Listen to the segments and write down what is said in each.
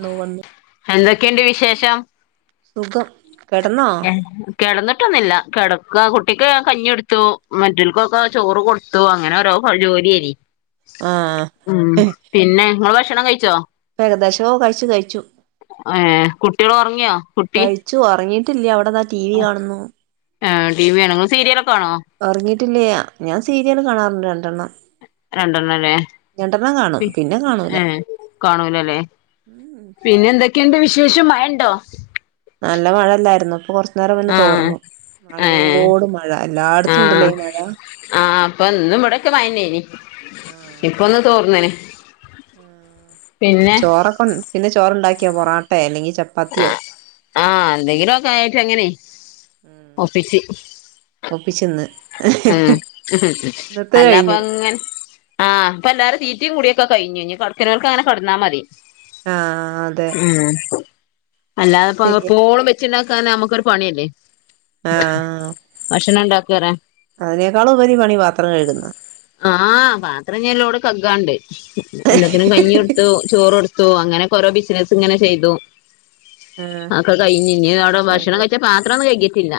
ന്നു വന്ന് എന്തൊക്കെണ്ട് വിശേഷം? സുഖം കെടന്നോ? കെടന്നിട്ടൊന്നില്ല കെടക്ക കുട്ടിക്ക് കഞ്ഞി എടുത്തു മറ്റിൽ ക്കൊക്കെ ചോറ് കൊടു ത്തു അങ്ങനെ ഒരോ ജോലിയെരി ആഹ് ഉം പിന്നെ നിങ്ങള് ഭക്ഷണം കഴിച്ചോ? ഏകദേശോ കഴിച്ചു കഴിച്ചു ഏഹ് കുട്ടികള് ഉറങ്ങിയോ കുട്ടി കഴിച്ചു ഒറങ്ങീട്ടില്ല അവിടന്നാ ടി വി കാണുന്നു. ആഹ് ടി വി കണോ ങ്ങള് സീരിയലോ ക്കെണോ? ഉറങ്ങിട്ടില്ല ഞാൻ സീരിയല് കാണാറുണ്ട് രണ്ടെണ്ണം രണ്ടെണ്ണം ലെ രണ്ടെണ്ണം കാണും പി പിന്നെ കാണൂല ഏഹ് കാണൂലല്ലെ ഉം പിന്നെ എന്തൊക്കെയുണ്ട് വിശേഷം മഴ ഇണ്ടോ നല്ല മഴല്ലായിരുന്നു പ്പൊ കൊറ നേരം മെന്ന ആഹ് തോർന്നു ഏഹ് മഴയോട് മഴ എല്ലായിടത്തും ആഹ് ഉണ്ടല്ലെ ഈ മഴ ആഹ് അപ്പൊ ഇന്നും ഇവിടൊക്കെ മയന്നെനി. ആഹ് ഇപ്പൊന്ന് തോർന്നേനെ ആഹ് ചോറൊക്കെ പിന്നെ ചോറണ്ടാക്കിയാ പൊറോട്ട അല്ലെങ്കി ആഹ് ആഹ് എന്തെങ്കിലുമൊക്കെ ആയിട്ട് ഇങ്ങനെ ഒപ്പിച്ച് ഒപ്പിച്ചെന്ന് ഉം ഉം ഉ അല്ലപ്പൊ കഴിഞ്ഞു ഇങ്ങെ ആഹ് ഇപ്പ എല്ലാരും തീറ്റീ കൂടിയൊക്കെ കഴിഞ്ഞ് കടക്കുന്നവർക്ക് അങ്ങനെ കിടന്നാ മതി ആഹ് അതെ ഉം അല്ലാതെ ഇപ്പ ശരിയാ എപോളും വെച്ചിണ്ടാക്കാന്ന നമുക്കൊരു പണിയല്ലേ ആഹാ ഭക്ഷണം ഉണ്ടാകുകയാരാ അതിനേക്കാളുപരി പണി പാത്രം കഴുകുന്നാ ആഹ് പാത്രം ഞാൻ ലോഡ് കഴുകാൻ ഉണ്ട് എല്ലാത്തിനും കഞ്ഞി കൊടു ചോറ് കൊടുത്തു അങ്ങനൊക്കെ ഓരോ ബിസിനസ്സ് ഇങ്ങനെ ചെയ്തു ആഹ് അതൊക്കെ കഴിഞ്ഞു ഇനി അവിടെ ഭക്ഷണം അതെ കഴിച്ചാ പാത്രം ഒന്നും കഴിക്കിട്ടില്ല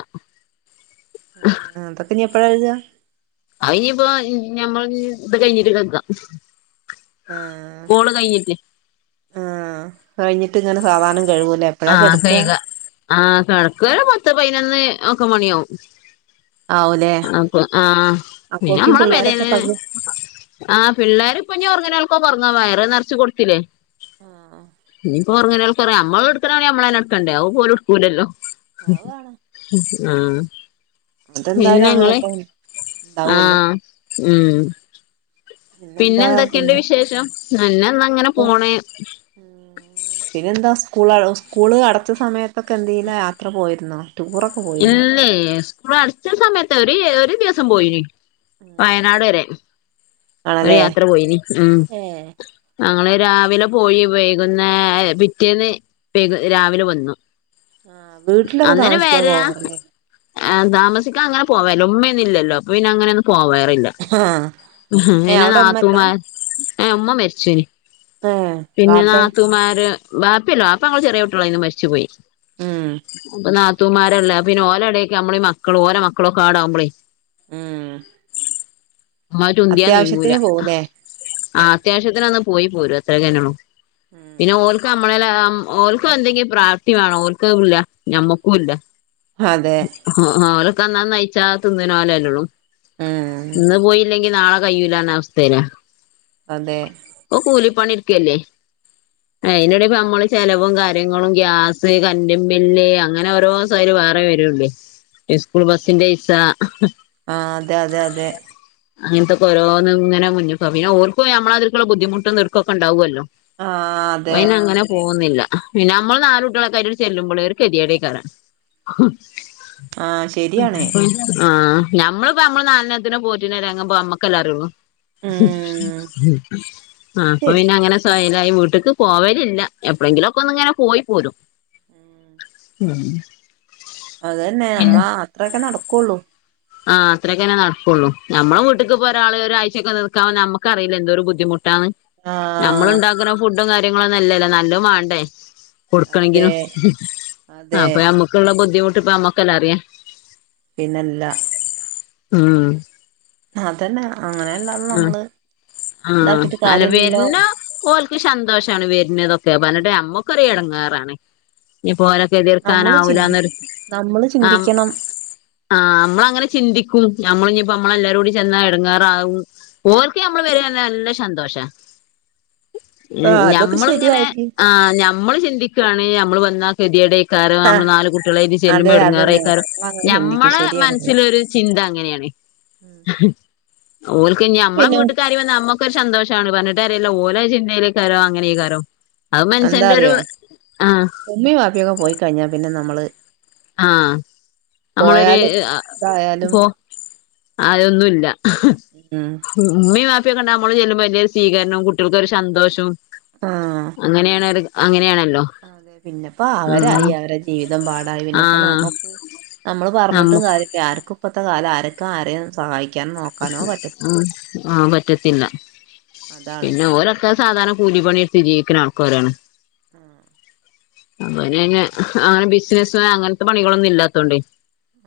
അതൊക്കെ ഇനി എപ്പഴാ എഴുതുക അത് ഇനിയിപ്പോ ഞമ്മൾ ഇത് കഴിഞ്ഞിട്ട് കേൾക്കാം ആഹ് ആഹ് കഴിഞ്ഞി ഇങ്ങനെ സാവാധാനം കഴുകുല്ലേ എപ്പോഴാ ആഹ് കെടാകാ കഴുകാ ആഹ് കിടകലെ പത്ത് പതിനൊന്ന് ഒക്ക മണിയാവും ആവൂലേ ആഹ് ഇനി അപ്പോഴേക്കും നമ്മളെ പിള്ളേരൊക്കെ പെരേലെ പകു ആഹ് പിള്ളേരിപ്പ ഉറങ്ങനെ ആൾക്കോകെ ഉറങ്ങാം വയറ് നിറച്ച് കൊടുത്തില്ലേ ആഹ് ഉറങ്ങനെ ഒറങ്ങ നമ്മള് എടുക്കണ പണി നമ്മളെ തന്നെ എടുക്കണ്ടേ അവ ഓല് എടുക്കൂലല്ലോ ആവാണ് ആഹ് അതെന്തായാലും പിന്നെങ്ങളെ അങ്ങനെയല്ലേ ഉണ്ടാവുള്ളു ആഹ് ഉമ്മ് പിന്നെ പിന്നെന്താ എന്തൊക്കെയുണ്ട് പിന്നെ വിശേഷം ഞങ്ങൾ അങ്ങനെ പോണേ ഉം പിന്നെ എന്താ സ്കൂൾ സ്കൂൾ അടച്ച സമയത്തൊക്കെ എന്തേലും യാത്ര പോയിരുന്നോ ടൂർ ഇല്ലെ സ്കൂൾ അടിച്ച സമയത്ത് ഒരു ഒരു ദിവസം പോയിന് വയനാട് വരെ ഒരു ആണല്ലേ യാത്ര പോയിന് ഉം ഏഹ് ഞങ്ങള് രാവിലെ പോയി വൈകുനേരം പിറ്റേന്ന് വൈകു രാവിലെ വന്നു ആഹ് വീട്ടിലൊക്കെ താമസിക്കാൻ പോവാറില്ലേ ആഹ് താമസിക്കാൻ അങ്ങനെ പോവേല ഉമ്മയൊന്നും ഇല്ലല്ലോ അപ്പൊ പിന്നെങ്ങനൊന്നും പോവാറില്ല ആഹ് ഏഹ് പിന്നെ അവിടെ ഉമ്മല്ല നാത്തൂമാരെ ഉമ്മ മരിച്ചു പോയിനി ഏഹ് പിന്നെ വാപ്പേ നാത്തുൻമാര് ബാപ്പയില്ല ബാപ്പ ഞങ്ങൾ ചെറിയ കുട്ടിയോളാരിന്നപ്പോ തന്നെ മരിച്ചു പോയി ഉം അപ്പ നാത്തൂമാരല്ലാ പിന്നെ ഓല എടേക്ക് നമ്മളീമക്കൾ ഓല മക്കളൊക്കെ ആടാവുമ്പളെ ഉം റ്റുന്തിയാ അത്യാവശ്യത്തിന് നീങ്ങൂലാ പോവുലേ ആ അത്യാവശ്യത്തിന് ഒന്ന് പോയിപോരും അത്രയ്ക്കുതന്നെയൊള്ളു ഉം പിന്നെ ഓല് നമ്മളെല്ലാം ഓൽക്കും എന്തെങ്കിലും പ്രാപ്തിവേണം ഓൽക്കതില്ല ഞമ്മക്കും ഇല്ല. അതെ ആ ഹാ അവരൊക്കെ അന്നന്നു നയിച്ചാ തിന്നനോലല്ലേള്ളൂ ഉം ഇന്ന് പോയില്ലെങ്കി നാളെ കയ്യൂലാന്ന അവസ്ഥയിലാ അതെ ഓൻ കൂലി പണിയെട്ക്കല്ലേ അയിൻ്റെടെയിപ്പം നമ്മള് ചെലവും കാര്യങ്ങളും ഗ്യാസ് കറന്റുബില്ല് അങ്ങനെയോരോ ക്കെ അയില് വേറെ വെരൂല്ലേ ഇസ്കൂൾ ബസ്സിന്റെയിസ ആഹ്, അതെ അതെ അതെ അങ്ങനത്തെയൊക്കെ ഓരോന്നിങ്ങനെ [unintelligible] പിന്നെ ഓർക്കും ഞമ്മള മാതിരിക്ക്ള്ള ബുദ്ധിമുട്ടും തെരക്കൊക്കെയുണ്ടാവല്ലോ ആഹ് അതെ പ്പയ്ന് അങ്ങനെ പോന്നില്ല പിന്നെമ്മള് നാല് കുട്ട്യാളൊക്കായിറ്റണ്ട് ചെല്ലുമ്പള് ഒരു കെതിയേടെക്കാരം ആഹ് ശരിയാണ് ആ ഞമ്മളിപ്പോ നമ്മള് നാലെണ്ണത്തിനെ പോറ്റിന്നരങ്ങം അമ്മക്കല്ലെ അറിയൊള്ളു. ഉം അത് അപ്പൊ പിന്നെ ശരിയാ അങ്ങനെ സയലായി വീട്ട്ക്ക് പോവലില്ല എപ്പഴെങ്കിലും ഒക്കെ ഒന്ന് ഇങ്ങനെ പോയി പോരും ഉം ഉം അതെന്നെ നമ്മള് അത്രക്കെ നടക്കൊള്ളൂ ആ അത്രേക്കെന്നെ നടക്കൊള്ളൂ ഞമ്മളെ വീട്ടിക്ക്പ്പൊരാള് ഒരാ ഉച്ചക്കുവന്നുനിക്കാൻ നമ്മക്കറിയില്ലയെന്തോരു ബുദ്ധിമുട്ടാന്ന് ആ മ്മള്ണ്ടാക്ക്‌ണ ഫുഡും കാര്യങ്ങളൊന്നുല്ലല്ലോ നല്ലോ വാണ്ടേ അതെ കൊട്ക്കണെങ്കിലും അതെ അപ്പ ഞമ്മക്ക്‌ള്ള ബുദ്ധിമുട്ട്പ്പ ഞമ്മക്കല്ലെറിയ പിന്നെല്ല ഉം അതെന്നെ അങ്ങനെ അ ആഹ അല്ല കാര്യല്ലല്ലോ വരണം ഓല്ക്ക് ഷന്തോഷണ് വരുന്നതൊക്കെ പറഞ്ഞിട്ട് അമ്മക്ക്‌ ഒരു എടങ്ങേറാണ് ഇനി പോലെ നമ്മള് ചിന്തി കെതിട്ക്കാനാവൂലന്നൊരു നമ്മള് ആ ചിന്തിക്കണം ആ അമ്മളങ്ങനെ ചിന്തിക്കും നമ്മളിനി ഇപ്പോ നമ്മളല്ലാരും കൂടി ചെന്നാ എടങ്ങേറാവും ഓല്ക്ക്‌ നമ്മള് വരാ പറഞ്ഞ നല്ല ഷന്തോഷാ ആഹ് അതൊക്കെ ഞമ്മള്ങ്ങനെ ശരിയായിരിക്കും ആ ഞമ്മള് ചിന്തിക്കാണ് ഞമ്മൾ വെന്ന കെതേയ്ട് ക്കാരും ആ നമ്മള് നാല്കുട്ടിളെട്ട് അതെ ചെല്ലുമ്പോ അതന്നെ എട്ങ്ങേറേക്കാരും നമ്മളങ്ങനെ ചിന്തിക്കും ഞമ്മളെ ശരിയാണത് മനസ്സിലൊരു ചിന്ത അങ്ങനെയാണ് ഓല്ക്ക് ഇഞ്ഞി നമ്മളെ പിന്നെ വീട്ക്ക്‌ ആരേം വന്നമ്മക്ക് ഒരു ഷന്തോഷാണ് പറഞ്ഞിട്ട് കാര്യല്ല ഓലെ അത് ചിന്തയിലേക്ക്‌ തരോ അങ്ങനെക്കാരും അത് മന്സന്റെ ഒരു ആ ഉമ്മീം വാപ്പിയൊക്കെ പോയിക്കഴിഞ്ഞ പിന്നെ ന്നമ്മള് ആഹ നമ്മളൊരു പോയാലും ഇതായാലും പോ അതൊന്നുല്ല ഉം ഉമ്മീം വാപ്പക്കെണ്ടാകുമ്പോ നമ്മള് ചെല്ലുമ്പ വല്യരു സ്വീകരണം കുട്ടികള്ക്കൊരു ഷന്തോഷും ആഹ് അങ്ങനേണോര് അങ്ങനെണല്ലോ അതെ പിന്നെപ്പോ അവരായി അവരെ ജീ ജീവിതം പാടായി ആഹ് പിന്നെപ്പനമ്മ നമ്മള് പറഞ്ട്ടും നമ്മ കാര്യ ആര്ക്കുപ്പത്തെ കാലം ആരൊക്കെ ആരെ സഹായി ആ പറ്റത്തില്ല അതാണ് പിന്നോര ക്ക സാധരണകൂലിപണിട്ത് ജീവിക്ക്‌ണ ആൾക്കാരാണ് ആ അപ്പങ്ങനെ ബിസിനസ് അങ്ങനത്തെ പണികളൊന്നും ഇല്ലാത്തോണ്ടെ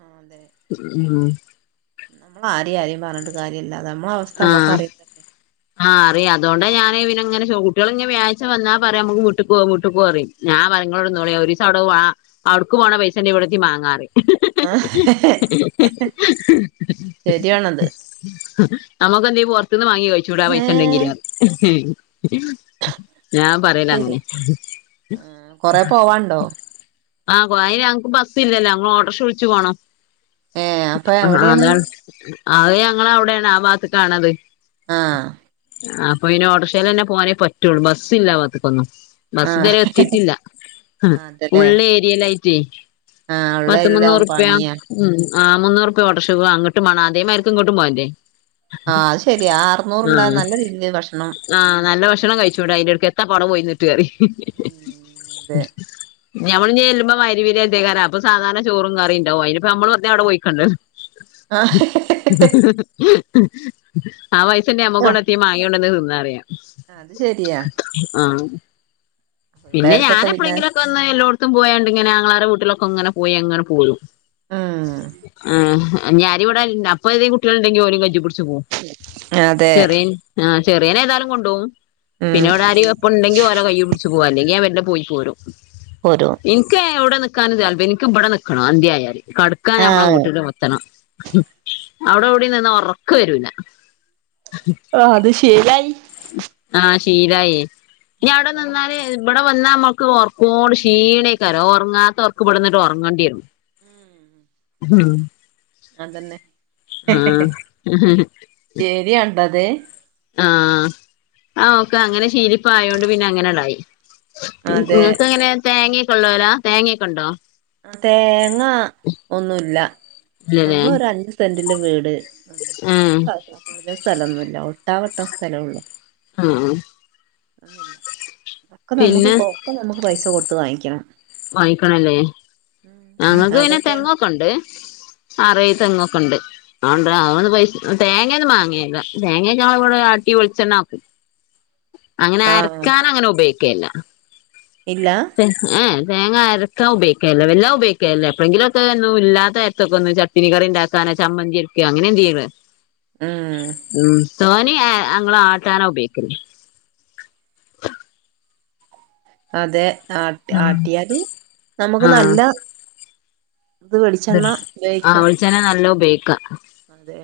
ആ അതെ ഉം മ്മള് ആര്യം ആര്യം പറഞ്ഞട്ട് കാര്യല്ല നമ്മളെ അവസ് ആഹ ആഹ അറിയ അതൊണ്ടാ ഞാന് പിന്നെ ഇങ്ങനെ ചൗ കുട്ട്യാളിനി വ്യാഴാച വന്നാ പറിം അമ്മക്ക് വീട്ട്ക് പോവാ വീട്ട്ക് പോവാ പറീം ഞാൻ പറിം ഇങ്ങള് അവ്ടെ നിന്നോളി ഒരിസം അവിട അവ്ട്ക്ക് പോണ പൈസണ്ടേൽ ഇവിടുത്തി മാങ്ങാറിം ശരിയാണത് നമ്മക്കെന്തെങ്കി പൊറത്തന്ന് വാങ്ങി കഴിച്ചൂടെ ആ ഏഹ് പൈസായിണ്ടെങ്കില് ഞാൻ പറയല് ശരിയാ അങ്ങനെ ആഹ് കൊറെ പോവാണ്ടോ ആ പ്പയ്നങ്ങക്ക് ബസ്സ്ല്ലല്ലോ അപ്പൊ ഓട്ടർഷവിളിച്ച് പോണം ഏ അപ്പൊ ആ എവിടെയാണ് അതാണ് അത് ഞങ്ങളെ അവിടെണ് ആ ഭാഗത്ത്ക്കാണത് ആഹ് ആഹ് അപ്പൊ പിന്നെ ഓട്ടോറെക്ഷേല് തന്നെ പോകാനേ പറ്റുള്ളൂ ബസ് ഇല്ലാ ആബാഗത്തേക്കൊന്നും ബസ് ആഹ് ഇതുവരെ എത്തിട്ടില്ല അതല്ലേ ഉള്ള് ഏരിയയിലായിട്ടേ ആഹ് ഉള്ള പത്തെണ്ണം അരിയിലാവും നൂറുപ്യ പണിയാ ഉം ആഹ് മൂന്നൂറുപ്യാ ഓട്ടറഷക്ക് അങ്ങട്ടും മാണം അതേമാരിക്ക് ഇങ്ങോട്ടും പോറന്റെ ആഹ് അത് ശരിയാ ആ അറുനൂറുണ്ടേ ആഹ് നല്ല രീതിക്ക് ഭക്ഷണം ആഹ് വാങ്ങി കഴിക് നല്ല ഭക്ഷണം കഴിച്ചുടെ അയിന്റെടക്ക് എത്താപ്പ അവടെ പോയിന്നിട്ട് പറയും ഉം അതെ ഞമ്മള് ഇന് ചെലുംമ്പോ മഹ്‌രിബ് ൻ്റെ നേരത്തേക്കാരം അപ്പം സാധാരണ ചോറും കറിണ്ടാവും അയ്നിപ്പ നമ്മള് വെറുതെ അവിടെ പോയിക്കണ്ടല്ലോ ആഹ് ആ പൈസേണ്ടെങ്കി നമ്മക്ക് ഇവിടെ ഒത്തിരി മാങ്ങേകൊണ്ടെന്ന് തിന്നാ പറയാ അത് ശെരിയാ ആഹ് പിന്നെ പിള്ളേർക്കൊക്കെ ഞൻ പിന്നെ എപ്പോളെങ്കിലും ക്ക് ഒന്ന് എല്ലോട്ത്തും പോയേണ്ട് ഇങ്ങനെ ആങ്ങളമാരെ വീട്ടിലൊക്കെങ്ങനെ പോയി അങ്ങനെ പോലും ഉം ആഹ് ഞാനിവിട അപ്പൊ ഏതെങ്കും കുട്ടികളുണ്ടെങ്കി ഓരും കജ് പുടിച്ചു പോകും അതെ ചെറിയൻ ആഹ് ചെറിയനെ ഏതായാലും കൊണ്ടോവും ഉം പിന്നെ ഇവടെ അരി വെപ്പ് പ്പ ണ്ടെങ്കി ഓരെ കയ്യ് പിടിച്ച് പോവാ അല്ലെങ്കി ഞാൻ പിന്നെ പോയി പോരും പോരോ ഇൻക്ക് ഏഹ് എവിടെ നിക്കാന് താൽപര്യ ഇൻക്ക് ഇബടെ നിക്കണം അന്തിയായാല് കടക്കാൻ നമ്മെള ആഹ് വീട്ടിലും എത്തണം അവിടെ ഇവിടെ നിന്ന ഒറക്ക് വരൂല്ല ആഹ് അത് ശീലായി ആഹ് ശീലായി ഇനി അവിടെ അതാണ് നിന്നാല് ഇവിടെ വന്നാ നമ്മുക്ക് ഒർക്കോട് ക്ഷീണെക്കാരം ഒറങ്ങാത്ത ഒർക്ക് ഇവിടുന്നിട്ട് ഒറങ്ങണ്ടി വരും ഉം ഉം അതന്നെ ആഹ് ശരിയാണ്ടത് ആഹ് ആഹ് ഓക്കെ അങ്ങനെ ശീലിപ്പായൊണ്ട് പിന്നെ അങ്ങനെ അങ്ങടായി ഇങ് അതെ ഇങ്ങക്ക് എങ്ങനെ തേങ്ങയൊക്കെ ഉള്ളോലാ തേങ്ങയൊക്കെ ഉണ്ടോ ആഹ് തേങ്ങ ഒന്നുല്ല നമ്മളൊര് അഞ്ച് സെന്റില് വീട് നിന്നു. ഉം കൂടുതൽ സ്ഥലംന്നുല്ല ഒട്ടാ വട്ടം സ്ഥലെ ഒള്ളൂ ആഹ് ഒന്നില്ല ക്കെ നമ്മുക്ക് പിന്നെ ഒക്കെ നമ്മുക്ക് പൈസ കൊടുത്ത് വാങ്ങിക്കണം വാങ്ങിക്കണല്ലേ ഞങ്ങക്ക് പിന്നെ അവിടൊക്കെ തെങ്ങൊക്കെണ്ട് ആറേഴ് ആഹ് തെങ്ങൊക്കെണ്ട് ആണ്ടെ അവന്ന് പൈസ തേങ്ങേന്നും മാങ്ങേല്ല തേങ്ങക്ക ഞമ്മളിവിടെ ആട്ടി വെളിച്ചെണ്ണാക്കും [inaudible] അങ്ങനെ ആഹ് അരക്കാൻ അങ്ങനെ ഉപയോഗിക്കേല ഇല്ലാ ഏഹ് തേങ്ങ അരക്കാൻ ഉപയോഗിക്കേല വല്ലോം ഉപയോഗിക്കേല എപ്പഴെങ്കിലും ഒക്കെ ഒന്നും ഇല്ലാത്തനേരത്തക്കൊന്ന് ചട്ട്നി കറി ഉണ്ടാക്കാനോ ചമ്മന്തിയരിക്ക അങ്ങനെ എന്ത് ചെയ്യ്ന്ന് ഉം ഉം തോനിം ഏഹ് അങ്ങള് ആട്ടാന ഉപയോഗിക്കല്ല് അതെ ആട്ടി ആട്ടിയാല് നമുക്ക് നല്ല ഇത് വെളിച്ചെണ്ണ ഇദല്ലേ ആഹ് ഉപയോഗിക്കാം വെളിച്ചെണ്ണ നല്ലോം ഉപയോഗിക്ക അതെ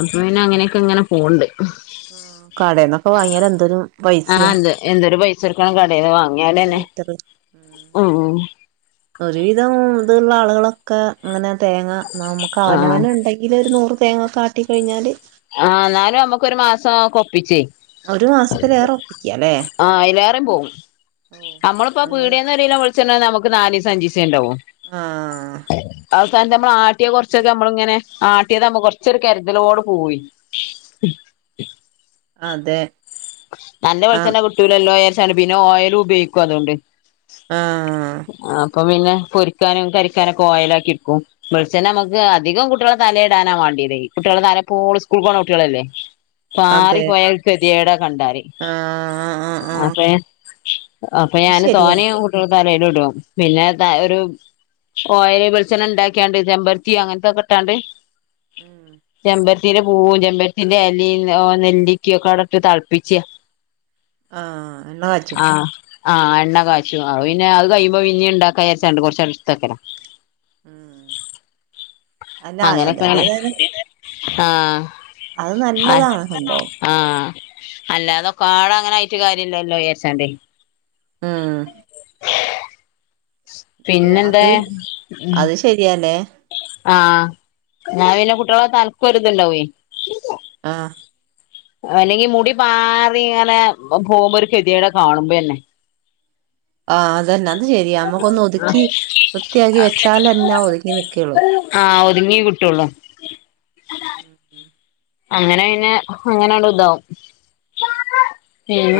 അപ്പ പിന്നെ അങ്ങനെക്കെ ഇങ്ങനെ പോക്ണ്ട് ആഹ് കടെന്നൊക്കെ വാങ്ങിയാല് എന്തോരു ആഹ് പൈസയാ എന്ത് എന്തൊരു പൈസകൊടുക്കണം കടേന്ന് വാ ഒരിറ്ററ് ഒരുവിധം ഇതുള്ള ആളുകളൊക്കെ ഇങ്ങനെ തേങ്ങ നമക്ക് ആഹ് അവനാന് ണ്ടെങ്കില് ഒരു നൂറ് തേങ്ങക്ക ആട്ടി കഴിഞ്ഞാല് ആ ന്നാലും അമ്മക്ക് ഒരു മാസോക്കെ ഒപ്പിച്ചേ. ഒരു മാസത്തിലേറെ ഒപ്പിക്കാല്ലേ ആഹ അയ്ലേറേം പോവും അമ്മള്പ്പൊ നമ്മള് പീടേന്ന് ഒര് കിലോ വെളി ചണ്ണാ ഞമക്ക് നാലിസോ അഞ്ചിസെ ണ്ടാവു. ആഹ് ക മ്മള് ആട്ട്യേത് കൊർച്ചൊക്കെ അമ്മള്ങ്ങെനെ ആട്ട്യതാമ്പോ കൊർച്ചൊരു കര്തലോട് പോവെ. [inaudible] അതെ. നല്ല ആഹ് വെളിചെണ്ണ കിട്ടൂലല്ലോ വിചാരിചാണ്ട് പിന്നെ ഓയിലും ഉപയോഗിക്കും അതോണ്ട്. ആഹ് - ആ അപ്പൊ പിന്നെ പൊരിക്കാനും കരിക്കാനൊക്കെ ഓയലാക്കി ഇട്ക്കും. വെളിച്ചണ്ണ മ്മക്ക് അധികം കുട്ടിളെ തലെടാനാ മാണ്ട്യതെ കുട്ടിളെ തല എപ്പോളും സ്കൂൾക്ക്‌ പോണ കുട്ട്യാളല്ലേ. പാറി അതെ പോയാ ഗെതികേടാ കണ്ടാല്. ആഹ് ആഹ് ആഹ് അപ്പേ അപ്പൊ അത് ഞാന് ശരിയാ തോനെ ഞാൻ കൂട്ടെളെ തലേല്ടും പിന്നെ അത ഒരു ഓയൽ വെളിചണ്ണ ഇണ്ടാക്കികാണ്ട് ചെമ്പരത്തി അങ്ങനത്തെക്കെ ഇട്ടാണ്ട് ഉം ചെമ്പര് ത്തിരെ പൂവും ചെമ്പത്തിന്റെ എലി ഓ നെല്ലിക്കി ഒക്കെ അടട്ട് തെളപ്പിച്യാ. ആഹ് എണ്ണ കാച്ചും ആഹ് ആഹ് എണ്ണ കാച്ചും അപ്പോ പിന്നെ അത് കയ്യുമ്പോ പിന്നി ഇണ്ടാക്കാ വിചാരിച്ചാണ്ട് കോർച്ചാട എടുത്തേക്കല. ഉം അല്ല അത് അങ്ങനെക്കാണ് അതേതായാലും ആഹ. അത് നല്ലതാ സംഭവം. ആഹ അല്ലതെ കാട അങ്ങനെ ആയിട്ട് കാര്യല്ലല്ലോ വിചാരിചാണ്ടേ ആഹ് അത് പിന്നെന്താ അത് ശരിയാല്ലേ? ആ് ഞാൻ പിന്നെ ഉം കുട്ടിളെ തലക്കൊര്ത്ണ്ടാവെ ആ. അല്ലെങ്കി മുടി പാറി ഇങ്ങനെ പോമ്പോ ഒരു കെതിയെടാ കാണുമ്പോന്നെ. ആഹ അതെന്നെ അത് ശരിയാ അമ്മക്കൊന്ന് ഒതുക്കി വൃത്തിആക്കി വെച്ചാലെന്നെ ഒതുങ്ങി നിക്കെള്ളൂ. ആ ഒത്ങ്ങി കിട്ടുള്ളൂ. ഉം ഉം. അങ്ങനെ പിന്നെ അങ്ങനണ്ട് ഇതാവും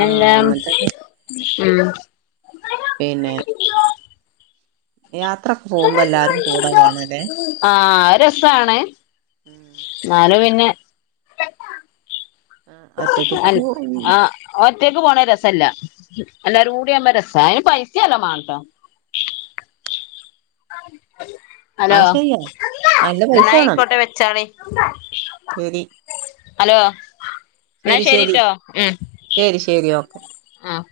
ആഹ് അങ്ങനത്തന്നെ ഉം. പിന്നെ യാത്ര ഒക്കെ പോമ്പോ എല്ലാരും കൂടെ വേണലെ? ആഹ് അഹ് രസാണ് ന്നാലു പിന്നെ- ആഹ് ഒറ്റക്കിട്ട് അൻ ആ ഒറ്റക്ക് പോണെ രസല്ല എല്ലാരുടി ആമ്പോ രസ അയ്ന് പൈസേം നല്ലം മാണട്ടോ. ഹലോ അത് ശരിയാ നല്ല പൈസ എന്നാ വേണം ആയിക്കോട്ടെ വെച്ചാളി. ശരി ഹലോ ന്നാ ശരി ശരി ശരിട്ടോ മ് ശരി ശരി ഓക്കെ ആഹ്.